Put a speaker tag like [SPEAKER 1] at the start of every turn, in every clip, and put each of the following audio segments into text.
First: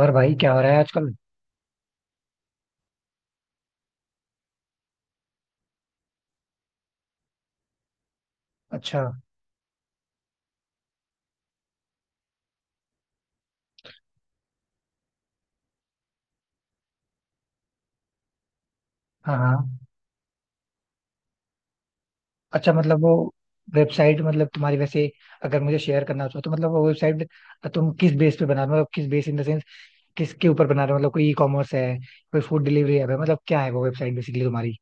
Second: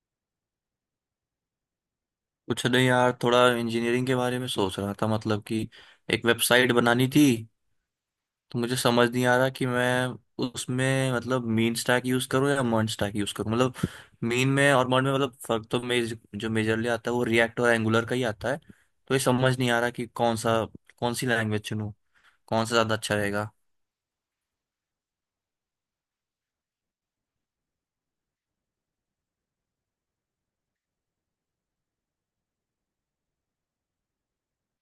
[SPEAKER 1] और भाई क्या हो रहा है आजकल।
[SPEAKER 2] कुछ नहीं यार, थोड़ा इंजीनियरिंग के बारे में सोच रहा था। मतलब कि एक वेबसाइट बनानी थी। तो मुझे
[SPEAKER 1] अच्छा।
[SPEAKER 2] समझ नहीं आ रहा कि मैं उसमें मतलब मीन स्टैक यूज करूँ या मर्ज स्टैक यूज करूँ। मतलब मीन में और मर्ज में, मतलब फर्क तो मेज जो मेजरली आता है वो रिएक्ट और एंगुलर का ही आता है। तो ये
[SPEAKER 1] हाँ हाँ।
[SPEAKER 2] समझ नहीं आ रहा कि कौन सी लैंग्वेज चुनूँ। कौन
[SPEAKER 1] अच्छा
[SPEAKER 2] सा ज्यादा
[SPEAKER 1] मतलब वो
[SPEAKER 2] अच्छा रहेगा?
[SPEAKER 1] वेबसाइट मतलब तुम्हारी वैसे अगर मुझे शेयर करना हो तो मतलब वो वेबसाइट तुम किस बेस पे बना रहे हो मतलब किस बेस इन द सेंस किसके ऊपर बना रहे हो मतलब कोई ई कॉमर्स है कोई फूड डिलीवरी ऐप है मतलब क्या है वो वेबसाइट बेसिकली तुम्हारी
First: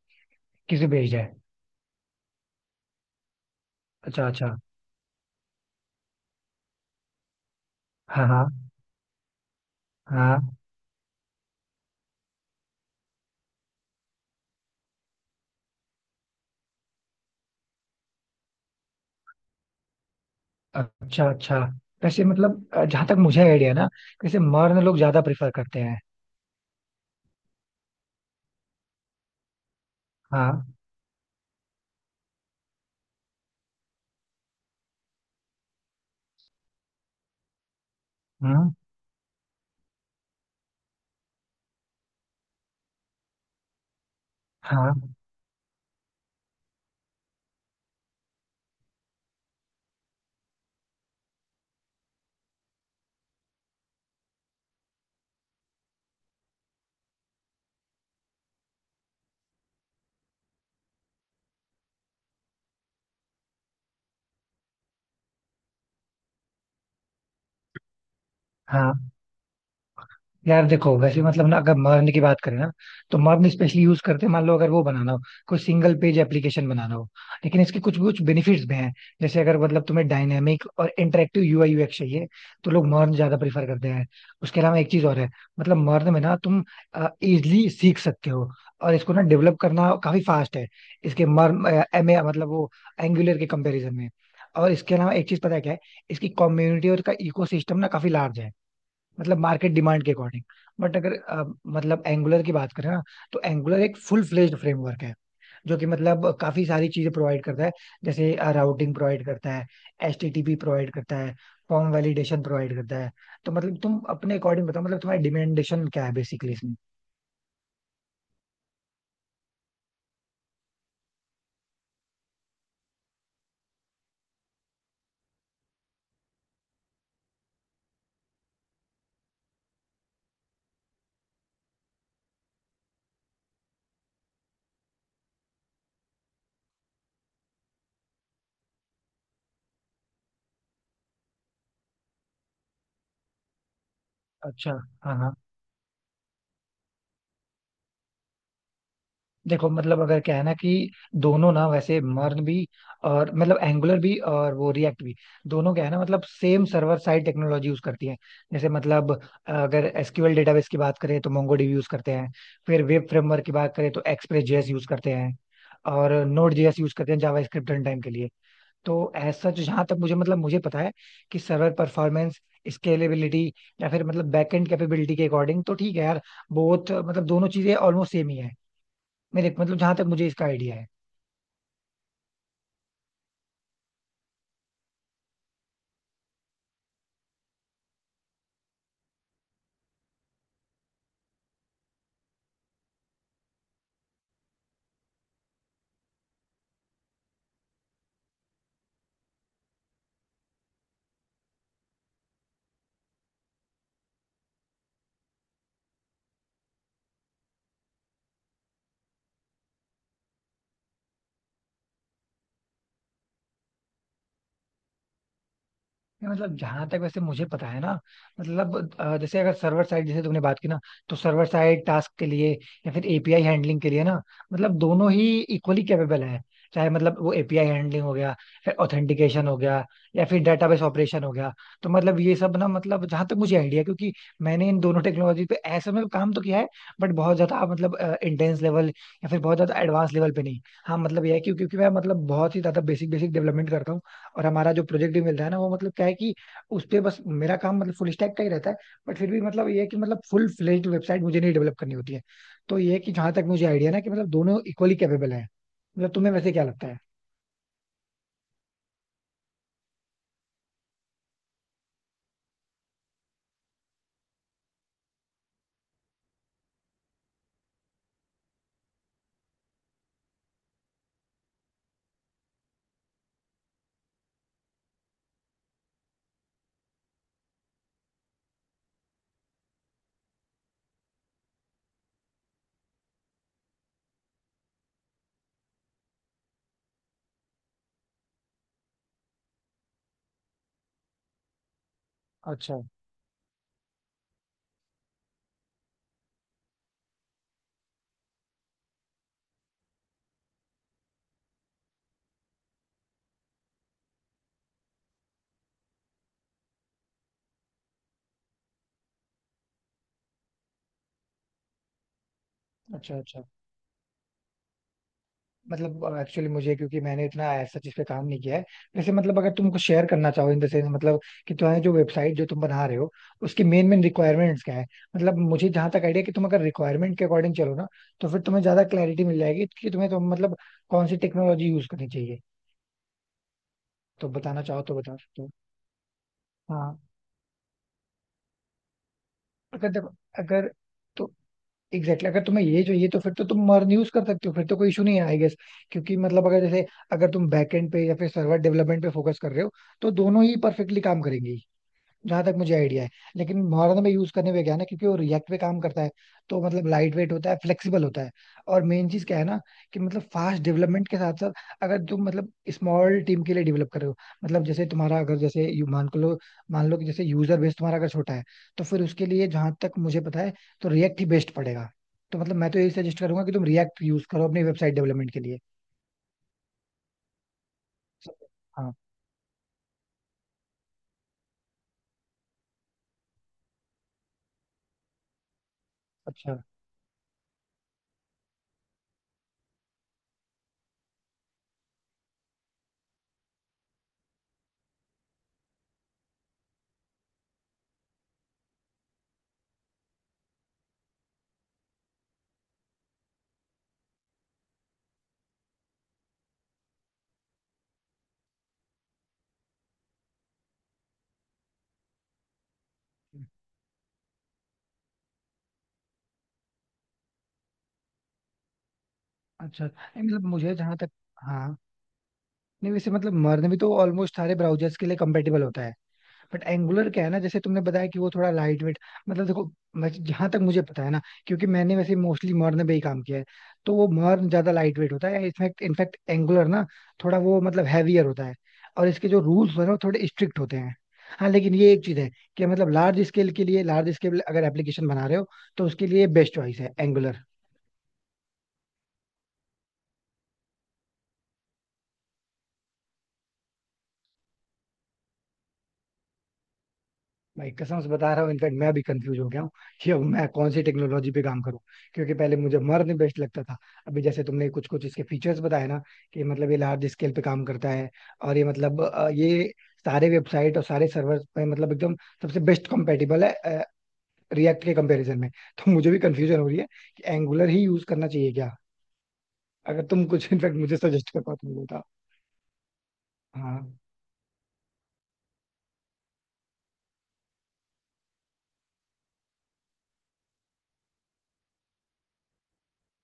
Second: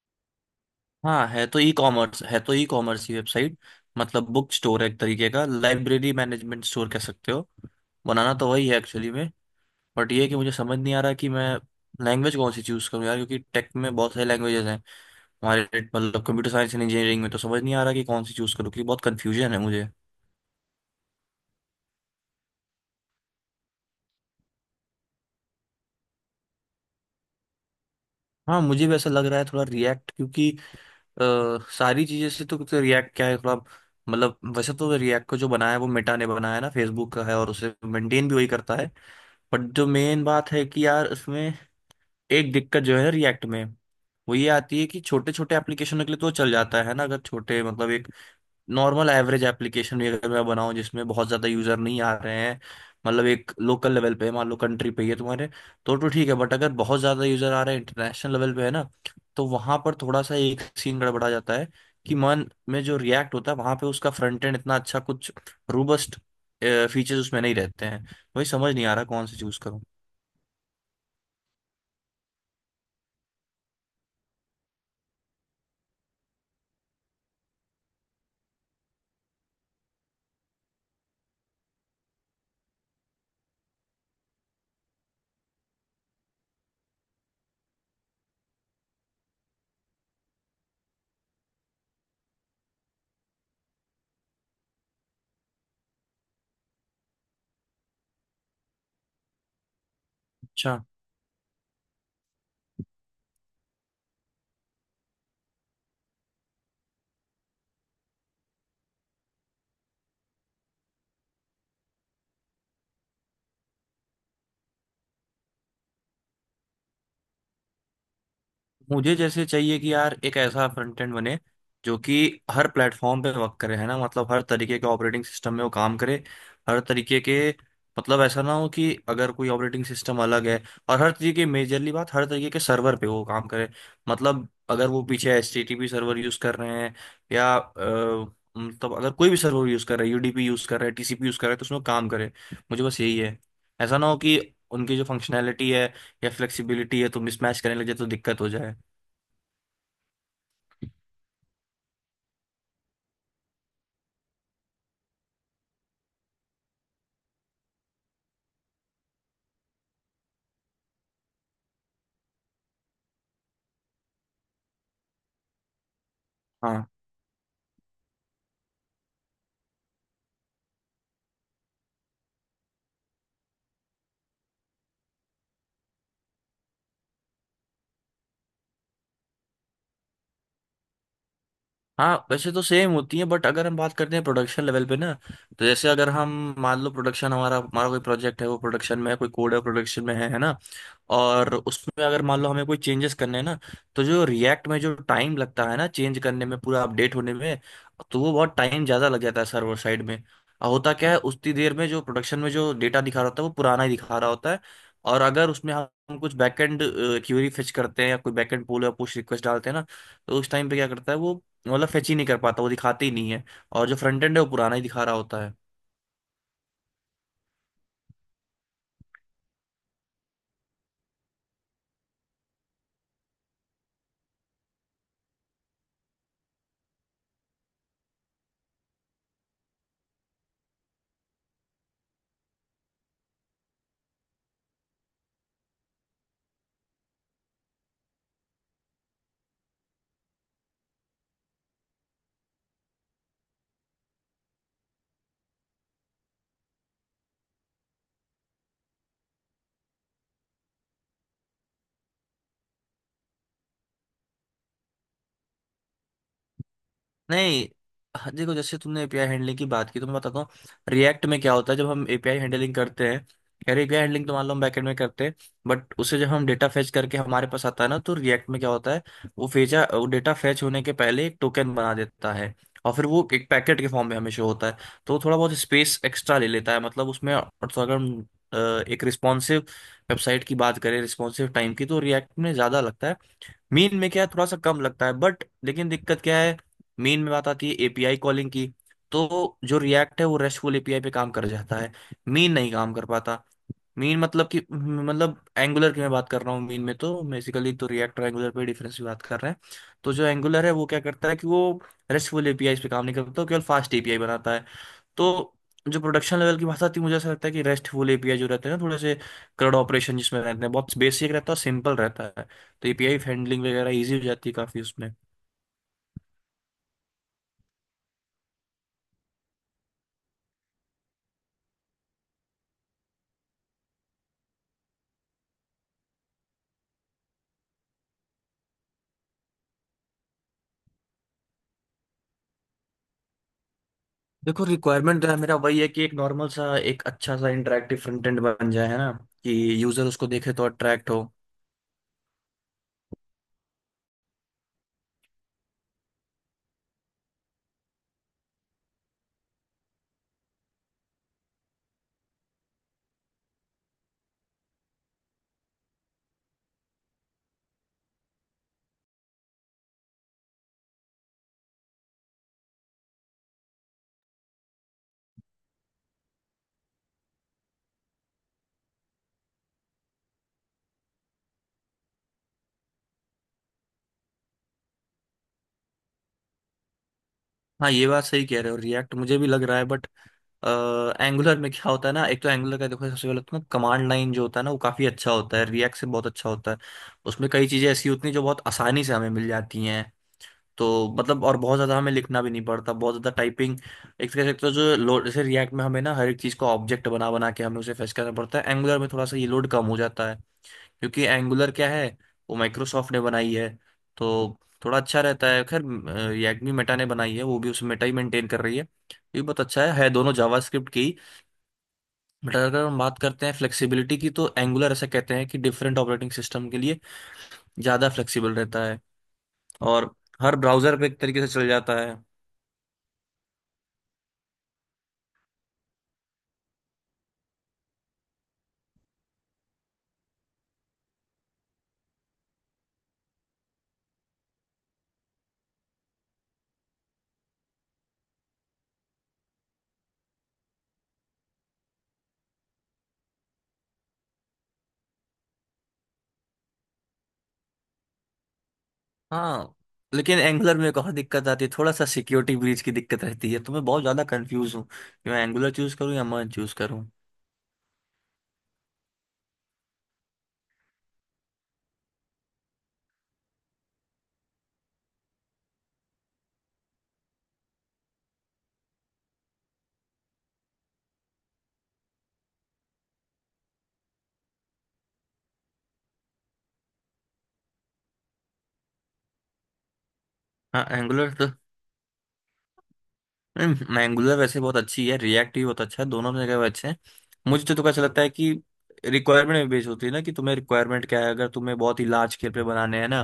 [SPEAKER 1] किस पे बेस्ड है।
[SPEAKER 2] हाँ, है तो ई कॉमर्स, है तो ई कॉमर्स ही वेबसाइट।
[SPEAKER 1] अच्छा
[SPEAKER 2] मतलब बुक
[SPEAKER 1] अच्छा।
[SPEAKER 2] स्टोर है, एक तरीके का लाइब्रेरी मैनेजमेंट स्टोर कह सकते हो।
[SPEAKER 1] हाँ
[SPEAKER 2] बनाना तो वही
[SPEAKER 1] हाँ।
[SPEAKER 2] है एक्चुअली में। बट ये है कि
[SPEAKER 1] हाँ।
[SPEAKER 2] मुझे समझ नहीं आ रहा कि मैं लैंग्वेज कौन सी चूज करूँ यार, क्योंकि टेक में बहुत सारी लैंग्वेजेस हैं हमारे। मतलब कंप्यूटर साइंस एंड इंजीनियरिंग में। तो समझ नहीं आ रहा कि कौन सी चूज करूँ, क्योंकि बहुत कन्फ्यूजन है मुझे।
[SPEAKER 1] अच्छा अच्छा। वैसे मतलब जहाँ तक मुझे आइडिया ना वैसे मर्द लोग ज्यादा प्रेफर करते हैं।
[SPEAKER 2] हाँ, मुझे भी ऐसा लग रहा है थोड़ा रिएक्ट क्योंकि
[SPEAKER 1] हाँ।
[SPEAKER 2] अ, सारी चीजें से तो रिएक्ट क्या है थोड़ा। मतलब वैसे तो रिएक्ट को जो बनाया है वो मेटा ने बनाया है ना, फेसबुक का है और उसे मेंटेन भी वही
[SPEAKER 1] हम्म।
[SPEAKER 2] करता है। बट जो मेन बात है कि यार उसमें एक दिक्कत जो है रिएक्ट में, वो ये आती है
[SPEAKER 1] हाँ
[SPEAKER 2] कि छोटे छोटे एप्लीकेशनों के लिए तो चल जाता है ना, अगर छोटे मतलब एक नॉर्मल एवरेज एप्लीकेशन भी अगर मैं बनाऊं जिसमें बहुत ज़्यादा यूज़र नहीं आ रहे हैं, मतलब एक लोकल लेवल पे मान लो कंट्री पे ही है तुम्हारे, तो ठीक है। बट अगर बहुत ज़्यादा यूज़र आ रहे हैं इंटरनेशनल लेवल पे है ना, तो वहाँ पर थोड़ा सा एक सीन गड़बड़ा जाता है। कि मन में जो रिएक्ट होता है वहाँ पे उसका फ्रंट एंड इतना अच्छा कुछ रोबस्ट फीचर्स उसमें नहीं रहते हैं। वही समझ नहीं
[SPEAKER 1] हाँ।
[SPEAKER 2] आ रहा कौन से चूज़ करूँ।
[SPEAKER 1] यार देखो वैसे मतलब ना अगर मर्न की बात करें ना तो मर्न स्पेशली यूज करते हैं मान लो अगर वो बनाना हो कोई सिंगल पेज एप्लीकेशन बनाना हो। लेकिन इसके कुछ कुछ बेनिफिट्स भी हैं जैसे अगर मतलब तुम्हें डायनेमिक और इंटरेक्टिव यूआई यूएक्स चाहिए तो लोग मर्न ज्यादा प्रीफर करते हैं। उसके अलावा एक चीज और है मतलब मर्न में ना तुम इजिली सीख सकते हो और इसको ना डेवलप करना काफी फास्ट है इसके। मर्न एम ए मतलब वो एंगुलर के कंपैरिजन में। और इसके अलावा एक चीज पता है क्या है इसकी कम्युनिटी और इसका इकोसिस्टम ना काफी लार्ज है मतलब मार्केट डिमांड के अकॉर्डिंग।
[SPEAKER 2] अच्छा,
[SPEAKER 1] बट अगर मतलब एंगुलर की बात करें ना तो एंगुलर एक फुल फ्लेज्ड फ्रेमवर्क है जो कि मतलब काफी सारी चीजें प्रोवाइड करता है, जैसे राउटिंग प्रोवाइड करता है, एचटीटीपी प्रोवाइड करता है, फॉर्म वैलिडेशन प्रोवाइड करता है। तो मतलब तुम अपने अकॉर्डिंग बताओ मतलब तुम्हारी डिमांडेशन क्या है बेसिकली इसमें।
[SPEAKER 2] मुझे जैसे चाहिए कि यार एक ऐसा फ्रंट एंड बने जो कि हर प्लेटफॉर्म पे वर्क करे है ना, मतलब हर तरीके के ऑपरेटिंग सिस्टम में वो काम करे। हर तरीके के, मतलब ऐसा ना हो कि अगर कोई ऑपरेटिंग सिस्टम अलग है, और हर तरीके मेजरली बात, हर तरीके के सर्वर पे वो काम करे। मतलब अगर वो पीछे H T T P server use कर रहे हैं या मतलब अगर कोई भी सर्वर यूज कर रहा है, यूडीपी यूज कर रहा है, टीसीपी यूज कर रहा है, तो उसमें वो काम करे। मुझे बस यही है, ऐसा ना हो कि
[SPEAKER 1] अच्छा।
[SPEAKER 2] उनकी जो
[SPEAKER 1] हाँ हाँ।
[SPEAKER 2] फंक्शनैलिटी है या फ्लेक्सिबिलिटी है तो मिसमैच करने लग जाए तो दिक्कत हो जाए।
[SPEAKER 1] देखो मतलब अगर क्या है ना कि दोनों ना वैसे मर्न भी और मतलब एंगुलर भी और वो रिएक्ट भी दोनों क्या है ना मतलब same server side technology use करती है। जैसे मतलब अगर एसक्यूएल डेटाबेस की बात करें तो मोंगोडीबी यूज करते हैं, फिर वेब फ्रेमवर्क की बात करें तो एक्सप्रेस जेएस यूज करते हैं, और नोड जेएस
[SPEAKER 2] हाँ,
[SPEAKER 1] यूज करते हैं जावास्क्रिप्ट रन टाइम के लिए। तो ऐसा जो जहां तक मुझे मतलब मुझे पता है कि सर्वर परफॉर्मेंस, स्केलेबिलिटी, या फिर मतलब बैकएंड कैपेबिलिटी के अकॉर्डिंग तो ठीक है यार। बोथ मतलब दोनों चीजें ऑलमोस्ट सेम ही है मेरे मतलब जहां तक मुझे इसका आइडिया है।
[SPEAKER 2] हाँ वैसे तो सेम होती है, बट अगर हम बात करते हैं प्रोडक्शन लेवल पे ना, तो जैसे अगर हम मान लो प्रोडक्शन हमारा हमारा कोई प्रोजेक्ट है, वो प्रोडक्शन में है, कोई कोड है प्रोडक्शन में है ना। और उसमें अगर मान लो हमें कोई चेंजेस करने हैं ना, तो जो रिएक्ट में जो टाइम लगता है ना चेंज करने में, पूरा अपडेट होने में, तो वो बहुत टाइम ज़्यादा लग जाता है सर्वर साइड में। और होता क्या है, उतनी देर में जो प्रोडक्शन में जो डेटा दिखा रहा होता है वो पुराना ही दिखा रहा होता है। और अगर उसमें हम कुछ बैकएंड क्यूरी फेच करते हैं या कोई बैकएंड पुल या पुश रिक्वेस्ट डालते हैं ना, तो उस टाइम पे क्या करता है वो, मतलब फेच ही नहीं कर पाता, वो दिखाते ही नहीं है। और जो फ्रंट एंड है वो पुराना ही दिखा रहा होता है।
[SPEAKER 1] नहीं, मतलब जहां तक वैसे मुझे पता है ना मतलब जैसे अगर सर्वर साइड जैसे तुमने बात की ना तो सर्वर साइड टास्क के लिए या फिर एपीआई हैंडलिंग के लिए ना मतलब दोनों ही इक्वली कैपेबल है। चाहे मतलब वो एपीआई हैंडलिंग हो गया, फिर ऑथेंटिकेशन हो गया, या फिर डेटाबेस ऑपरेशन हो गया। तो मतलब ये सब ना मतलब जहां तक मुझे आइडिया है क्योंकि मैंने इन दोनों टेक्नोलॉजी पे ऐसे में काम तो किया है बट बहुत ज्यादा मतलब इंटेंस लेवल या फिर बहुत ज्यादा एडवांस लेवल पे नहीं। हाँ मतलब यह है कि क्योंकि मैं मतलब बहुत ही ज्यादा बेसिक बेसिक डेवलपमेंट करता हूँ, और हमारा जो प्रोजेक्ट भी मिलता है ना वो मतलब क्या है कि उस पे बस मेरा काम मतलब फुल स्टैक का ही रहता है। बट फिर भी मतलब ये है कि मतलब फुल फ्लेज्ड वेबसाइट मुझे नहीं डेवलप करनी होती है। तो ये है कि जहां तक मुझे आइडिया ना कि मतलब दोनों इक्वली कैपेबल है। मतलब तुम्हें वैसे क्या लगता है?
[SPEAKER 2] नहीं। हाँ, देखो जैसे तुमने एपीआई हैंडलिंग की बात की तो मैं बताता हूँ, रिएक्ट में क्या होता है जब हम एपीआई हैंडलिंग करते हैं। यार एपीआई हैंडलिंग तो मान लो हम बैकएंड में करते हैं, बट उसे जब हम डेटा फैच करके हमारे पास आता है ना, तो रिएक्ट में क्या होता है, वो डेटा फैच होने के पहले एक टोकन बना देता है और फिर वो एक पैकेट के फॉर्म में हमेशा होता है। तो वो थोड़ा बहुत स्पेस एक्स्ट्रा ले लेता है मतलब उसमें। और तो अगर हम अ, एक रिस्पॉन्सिव वेबसाइट की बात करें, रिस्पॉन्सिव टाइम की, तो रिएक्ट में ज़्यादा लगता है। मीन में क्या है थोड़ा सा कम लगता है, बट लेकिन दिक्कत क्या है, मीन में बात आती है एपीआई कॉलिंग की। तो जो रिएक्ट है वो रेस्टफुल एपीआई पे काम कर जाता है, मीन नहीं
[SPEAKER 1] अच्छा
[SPEAKER 2] काम कर पाता। मीन मतलब कि मतलब एंगुलर की मैं बात कर रहा हूँ, मीन में तो बेसिकली तो रिएक्ट और एंगुलर पे डिफरेंस की बात कर रहे हैं। तो जो एंगुलर है वो क्या करता है कि वो रेस्टफुल एपीआई पे काम नहीं करता, वो केवल फास्ट एपीआई बनाता है। तो जो प्रोडक्शन लेवल की भाषा थी, मुझे ऐसा लगता है कि रेस्टफुल एपीआई जो रहते हैं ना, थोड़े से क्रड ऑपरेशन जिसमें रहते हैं, बहुत बेसिक रहता है और सिंपल रहता है। तो
[SPEAKER 1] अच्छा।
[SPEAKER 2] एपीआई
[SPEAKER 1] अच्छा
[SPEAKER 2] हैंडलिंग वगैरह ईजी हो जाती है काफी उसमें।
[SPEAKER 1] मतलब एक्चुअली मुझे क्योंकि मैंने इतना ऐसा चीज पे काम नहीं किया है। वैसे मतलब अगर तुमको शेयर करना चाहो इन द सेंस मतलब कि तुम्हारी जो वेबसाइट जो तुम बना रहे हो उसकी मेन मेन रिक्वायरमेंट्स क्या है। मतलब मुझे जहां तक आइडिया कि तुम अगर रिक्वायरमेंट के अकॉर्डिंग चलो ना तो फिर तुम्हें ज्यादा क्लैरिटी मिल जाएगी कि तुम्हें तो मतलब कौन सी टेक्नोलॉजी यूज करनी चाहिए। तो बताना
[SPEAKER 2] देखो
[SPEAKER 1] चाहो तो बता
[SPEAKER 2] रिक्वायरमेंट है
[SPEAKER 1] सकते हो।
[SPEAKER 2] मेरा वही है कि एक नॉर्मल सा
[SPEAKER 1] हाँ।
[SPEAKER 2] एक अच्छा सा इंटरेक्टिव फ्रंट एंड बन जाए है ना, कि
[SPEAKER 1] अगर
[SPEAKER 2] यूजर
[SPEAKER 1] देखो
[SPEAKER 2] उसको देखे तो
[SPEAKER 1] अगर
[SPEAKER 2] अट्रैक्ट हो।
[SPEAKER 1] तो एग्जैक्टली exactly, अगर तुम्हें ये चाहिए तो फिर तो तुम मर्न यूज कर सकते हो फिर तो कोई इशू नहीं है आई गेस। क्योंकि मतलब अगर जैसे अगर तुम बैकएंड पे या फिर सर्वर डेवलपमेंट पे फोकस कर रहे हो तो दोनों ही परफेक्टली काम करेंगी, जहां तक मुझे आइडिया है। लेकिन मोहाना में यूज करने में क्या है ना क्योंकि वो रिएक्ट पे काम करता है तो मतलब लाइट वेट होता है, फ्लेक्सिबल होता है। और मेन चीज क्या है ना कि मतलब फास्ट डेवलपमेंट के साथ साथ अगर तुम मतलब स्मॉल टीम के लिए डेवलप कर रहे हो मतलब जैसे तुम्हारा अगर जैसे मान को लो मान लो कि जैसे यूजर बेस तुम्हारा अगर छोटा है तो फिर उसके लिए जहां तक मुझे पता है तो रिएक्ट ही बेस्ट पड़ेगा। तो मतलब मैं तो यही सजेस्ट करूंगा कि तुम रिएक्ट यूज करो अपनी वेबसाइट डेवलपमेंट के लिए।
[SPEAKER 2] हाँ, ये बात सही कह रहे हो,
[SPEAKER 1] हाँ।
[SPEAKER 2] रिएक्ट मुझे भी लग रहा है, बट एंगुलर में क्या होता है ना, एक तो एंगुलर का देखो सबसे पहले तो ना कमांड लाइन जो होता है ना वो काफी अच्छा होता है, रिएक्ट से बहुत अच्छा
[SPEAKER 1] अच्छा
[SPEAKER 2] होता है। उसमें कई चीजें ऐसी होती हैं जो बहुत आसानी से हमें मिल जाती हैं। तो मतलब और बहुत ज्यादा हमें लिखना भी नहीं पड़ता, बहुत ज्यादा टाइपिंग एक तरह से। एक तो जो लोड जैसे रिएक्ट में हमें ना हर एक चीज को ऑब्जेक्ट बना बना के हमें उसे फेस करना पड़ता है, एंगुलर में थोड़ा सा ये लोड कम हो जाता है क्योंकि एंगुलर क्या है वो माइक्रोसॉफ्ट ने बनाई है तो थोड़ा अच्छा रहता है। खैर यग्मी मेटा ने बनाई है, वो भी उस मेटा ही मेंटेन कर रही है। ये बहुत अच्छा है दोनों जावास्क्रिप्ट की। बट अगर हम बात करते हैं फ्लेक्सिबिलिटी की, तो एंगुलर ऐसा कहते हैं कि डिफरेंट ऑपरेटिंग सिस्टम के लिए ज़्यादा फ्लेक्सिबल रहता है,
[SPEAKER 1] अच्छा।
[SPEAKER 2] और
[SPEAKER 1] नहीं, मतलब
[SPEAKER 2] हर
[SPEAKER 1] मुझे जहां
[SPEAKER 2] ब्राउज़र पे
[SPEAKER 1] तक।
[SPEAKER 2] एक तरीके से चल
[SPEAKER 1] हाँ।
[SPEAKER 2] जाता है।
[SPEAKER 1] नहीं वैसे मतलब मर्न भी तो ऑलमोस्ट सारे ब्राउजर्स के लिए कंपेटेबल होता है। बट एंगुलर क्या है ना जैसे तुमने बताया कि वो थोड़ा लाइट वेट मतलब देखो मैं जहां तक मुझे पता है ना क्योंकि मैंने वैसे मोस्टली मर्न पे ही काम किया है तो वो मर्न ज्यादा लाइट वेट होता है। इनफैक्ट इनफैक्ट एंगुलर ना थोड़ा वो मतलब हैवियर होता है और इसके जो रूल्स हैं वो थोड़े स्ट्रिक्ट होते हैं। हाँ लेकिन ये एक चीज है कि मतलब लार्ज स्केल के लिए लार्ज स्केल अगर एप्लीकेशन बना रहे हो तो उसके लिए बेस्ट चॉइस है एंगुलर।
[SPEAKER 2] हाँ, लेकिन एंगुलर में एक और दिक्कत आती है, थोड़ा सा सिक्योरिटी ब्रीच की दिक्कत रहती है। तो मैं बहुत ज़्यादा कंफ्यूज हूँ कि मैं एंगुलर चूज़ करूँ या मर्ज चूज़ करूँ।
[SPEAKER 1] भाई कसम से बता रहा हूँ। इनफैक्ट मैं भी कंफ्यूज हो गया हूँ कि अब मैं कौन सी टेक्नोलॉजी पे काम करूँ क्योंकि पहले मुझे मर्न बेस्ट लगता था। अभी जैसे तुमने कुछ कुछ इसके फीचर्स बताए ना कि मतलब ये लार्ज स्केल पे काम करता है और ये मतलब ये सारे वेबसाइट और सारे सर्वर पे मतलब एकदम सबसे बेस्ट कंपेटेबल है रिएक्ट के कंपैरिजन में। तो मुझे भी कंफ्यूजन हो रही है कि एंगुलर ही यूज करना चाहिए क्या। अगर तुम कुछ इनफैक्ट
[SPEAKER 2] हाँ
[SPEAKER 1] मुझे सजेस्ट
[SPEAKER 2] एंगुलर,
[SPEAKER 1] कर पाओ तो मुझे बताओ। हाँ।
[SPEAKER 2] नहीं एंगुलर वैसे बहुत अच्छी है, रिएक्ट भी बहुत अच्छा है, दोनों जगह वो अच्छे हैं। मुझे तो ऐसा लगता है कि रिक्वायरमेंट में बेस होती है ना, कि तुम्हें रिक्वायरमेंट क्या है, अगर तुम्हें बहुत ही लार्ज स्केल पे बनाने हैं ना,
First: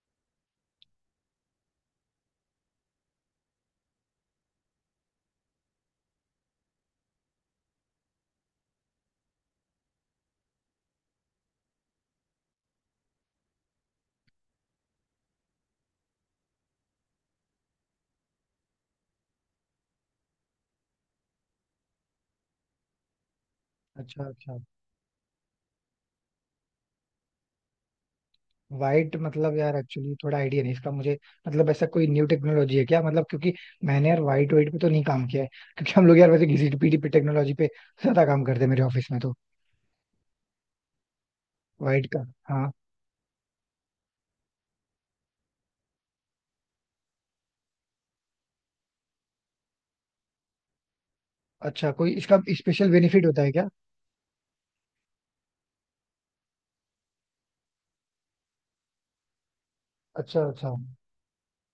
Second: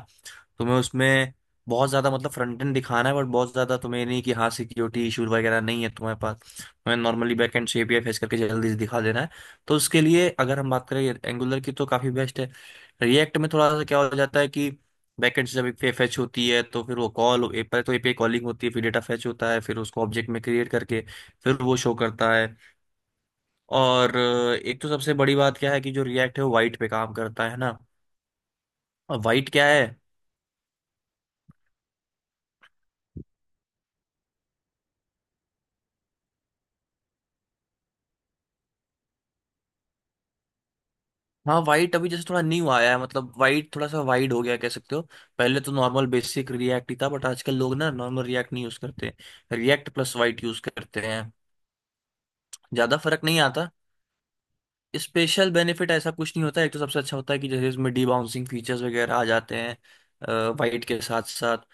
[SPEAKER 2] तुम्हें उसमें बहुत ज्यादा मतलब फ्रंट एंड दिखाना है, बट बहुत ज्यादा तुम्हें नहीं कि हाँ सिक्योरिटी इशू वगैरह नहीं है तुम्हारे पास, तुम्हें नॉर्मली बैक एंड से एपीआई फेस करके जल्दी से दिखा देना है, तो उसके लिए अगर हम बात करें एंगुलर की तो काफी बेस्ट है। रिएक्ट में थोड़ा सा क्या हो जाता है कि बैकेंड से जब एक फेच होती है तो फिर वो कॉल पहले तो एपीआई कॉलिंग होती है, फिर डेटा फेच होता है, फिर उसको ऑब्जेक्ट में क्रिएट करके फिर वो शो करता है। और
[SPEAKER 1] अच्छा अच्छा।
[SPEAKER 2] एक तो सबसे बड़ी बात क्या है कि जो रिएक्ट है वो वाइट पे काम करता है ना।
[SPEAKER 1] वाइट
[SPEAKER 2] और वाइट
[SPEAKER 1] मतलब
[SPEAKER 2] क्या
[SPEAKER 1] यार
[SPEAKER 2] है।
[SPEAKER 1] एक्चुअली थोड़ा आइडिया नहीं इसका मुझे। मतलब ऐसा कोई न्यू टेक्नोलॉजी है क्या मतलब क्योंकि मैंने यार वाइट वाइट पे तो नहीं काम किया है क्योंकि हम लोग यार वैसे घिसी पीटी पे टेक्नोलॉजी पे ज्यादा काम करते हैं मेरे ऑफिस में तो।
[SPEAKER 2] हाँ, वाइट
[SPEAKER 1] वाइट
[SPEAKER 2] अभी जैसे
[SPEAKER 1] का।
[SPEAKER 2] थोड़ा न्यू
[SPEAKER 1] हाँ।
[SPEAKER 2] आया है, मतलब वाइट थोड़ा सा वाइड हो गया कह सकते हो। पहले तो नॉर्मल बेसिक रिएक्ट ही था, बट आजकल लोग ना नॉर्मल रिएक्ट नहीं यूज करते, रिएक्ट प्लस वाइट यूज करते हैं।
[SPEAKER 1] अच्छा कोई इसका स्पेशल
[SPEAKER 2] ज्यादा फर्क
[SPEAKER 1] बेनिफिट
[SPEAKER 2] नहीं
[SPEAKER 1] होता है
[SPEAKER 2] आता,
[SPEAKER 1] क्या?
[SPEAKER 2] स्पेशल बेनिफिट ऐसा कुछ नहीं होता है। एक तो सबसे अच्छा होता है कि जैसे इसमें डी बाउंसिंग फीचर्स वगैरह आ जाते हैं
[SPEAKER 1] अच्छा अच्छा।
[SPEAKER 2] वाइट के साथ साथ,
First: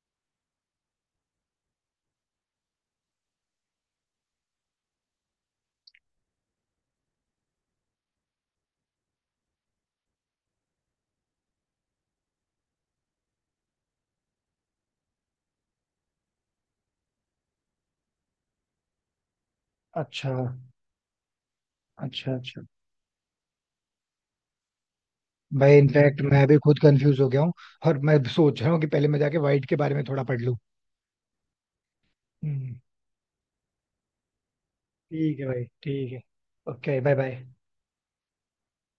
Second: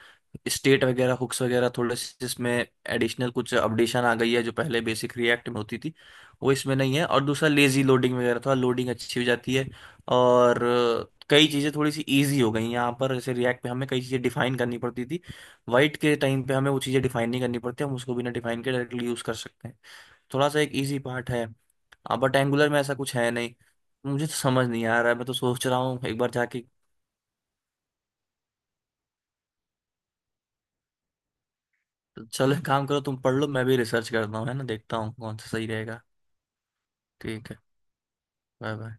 [SPEAKER 2] स्टेट वगैरह हुक्स वगैरह थोड़े से इसमें एडिशनल कुछ अपडेशन आ गई है जो पहले बेसिक रिएक्ट में होती थी वो इसमें नहीं है। और दूसरा लेजी लोडिंग वगैरह थोड़ा लोडिंग अच्छी हो जाती है। और कई चीज़ें थोड़ी सी इजी हो गई हैं यहाँ पर, जैसे रिएक्ट पे हमें कई चीज़ें डिफाइन करनी पड़ती थी, वाइट के टाइम पे हमें वो चीज़ें डिफाइन नहीं करनी पड़ती, हम उसको बिना डिफाइन के डायरेक्टली यूज़ कर सकते हैं।
[SPEAKER 1] अच्छा
[SPEAKER 2] थोड़ा सा एक इजी पार्ट है। अब
[SPEAKER 1] अच्छा।
[SPEAKER 2] बट
[SPEAKER 1] अच्छा।
[SPEAKER 2] एंगुलर में ऐसा कुछ है नहीं। मुझे तो समझ नहीं आ रहा है, मैं तो सोच
[SPEAKER 1] भाई
[SPEAKER 2] रहा हूँ एक
[SPEAKER 1] इनफैक्ट
[SPEAKER 2] बार
[SPEAKER 1] मैं भी
[SPEAKER 2] जाके।
[SPEAKER 1] खुद कंफ्यूज हो गया हूँ और मैं सोच रहा हूँ कि पहले मैं जाके वाइट के बारे में थोड़ा पढ़ लूँ।
[SPEAKER 2] चलो एक
[SPEAKER 1] हम्म,
[SPEAKER 2] काम करो, तुम पढ़ लो, मैं भी रिसर्च करता हूँ है ना, देखता हूँ कौन
[SPEAKER 1] ठीक है
[SPEAKER 2] सा
[SPEAKER 1] भाई
[SPEAKER 2] सही रहेगा।
[SPEAKER 1] ठीक है। Okay bye bye.
[SPEAKER 2] ठीक है। Bye bye.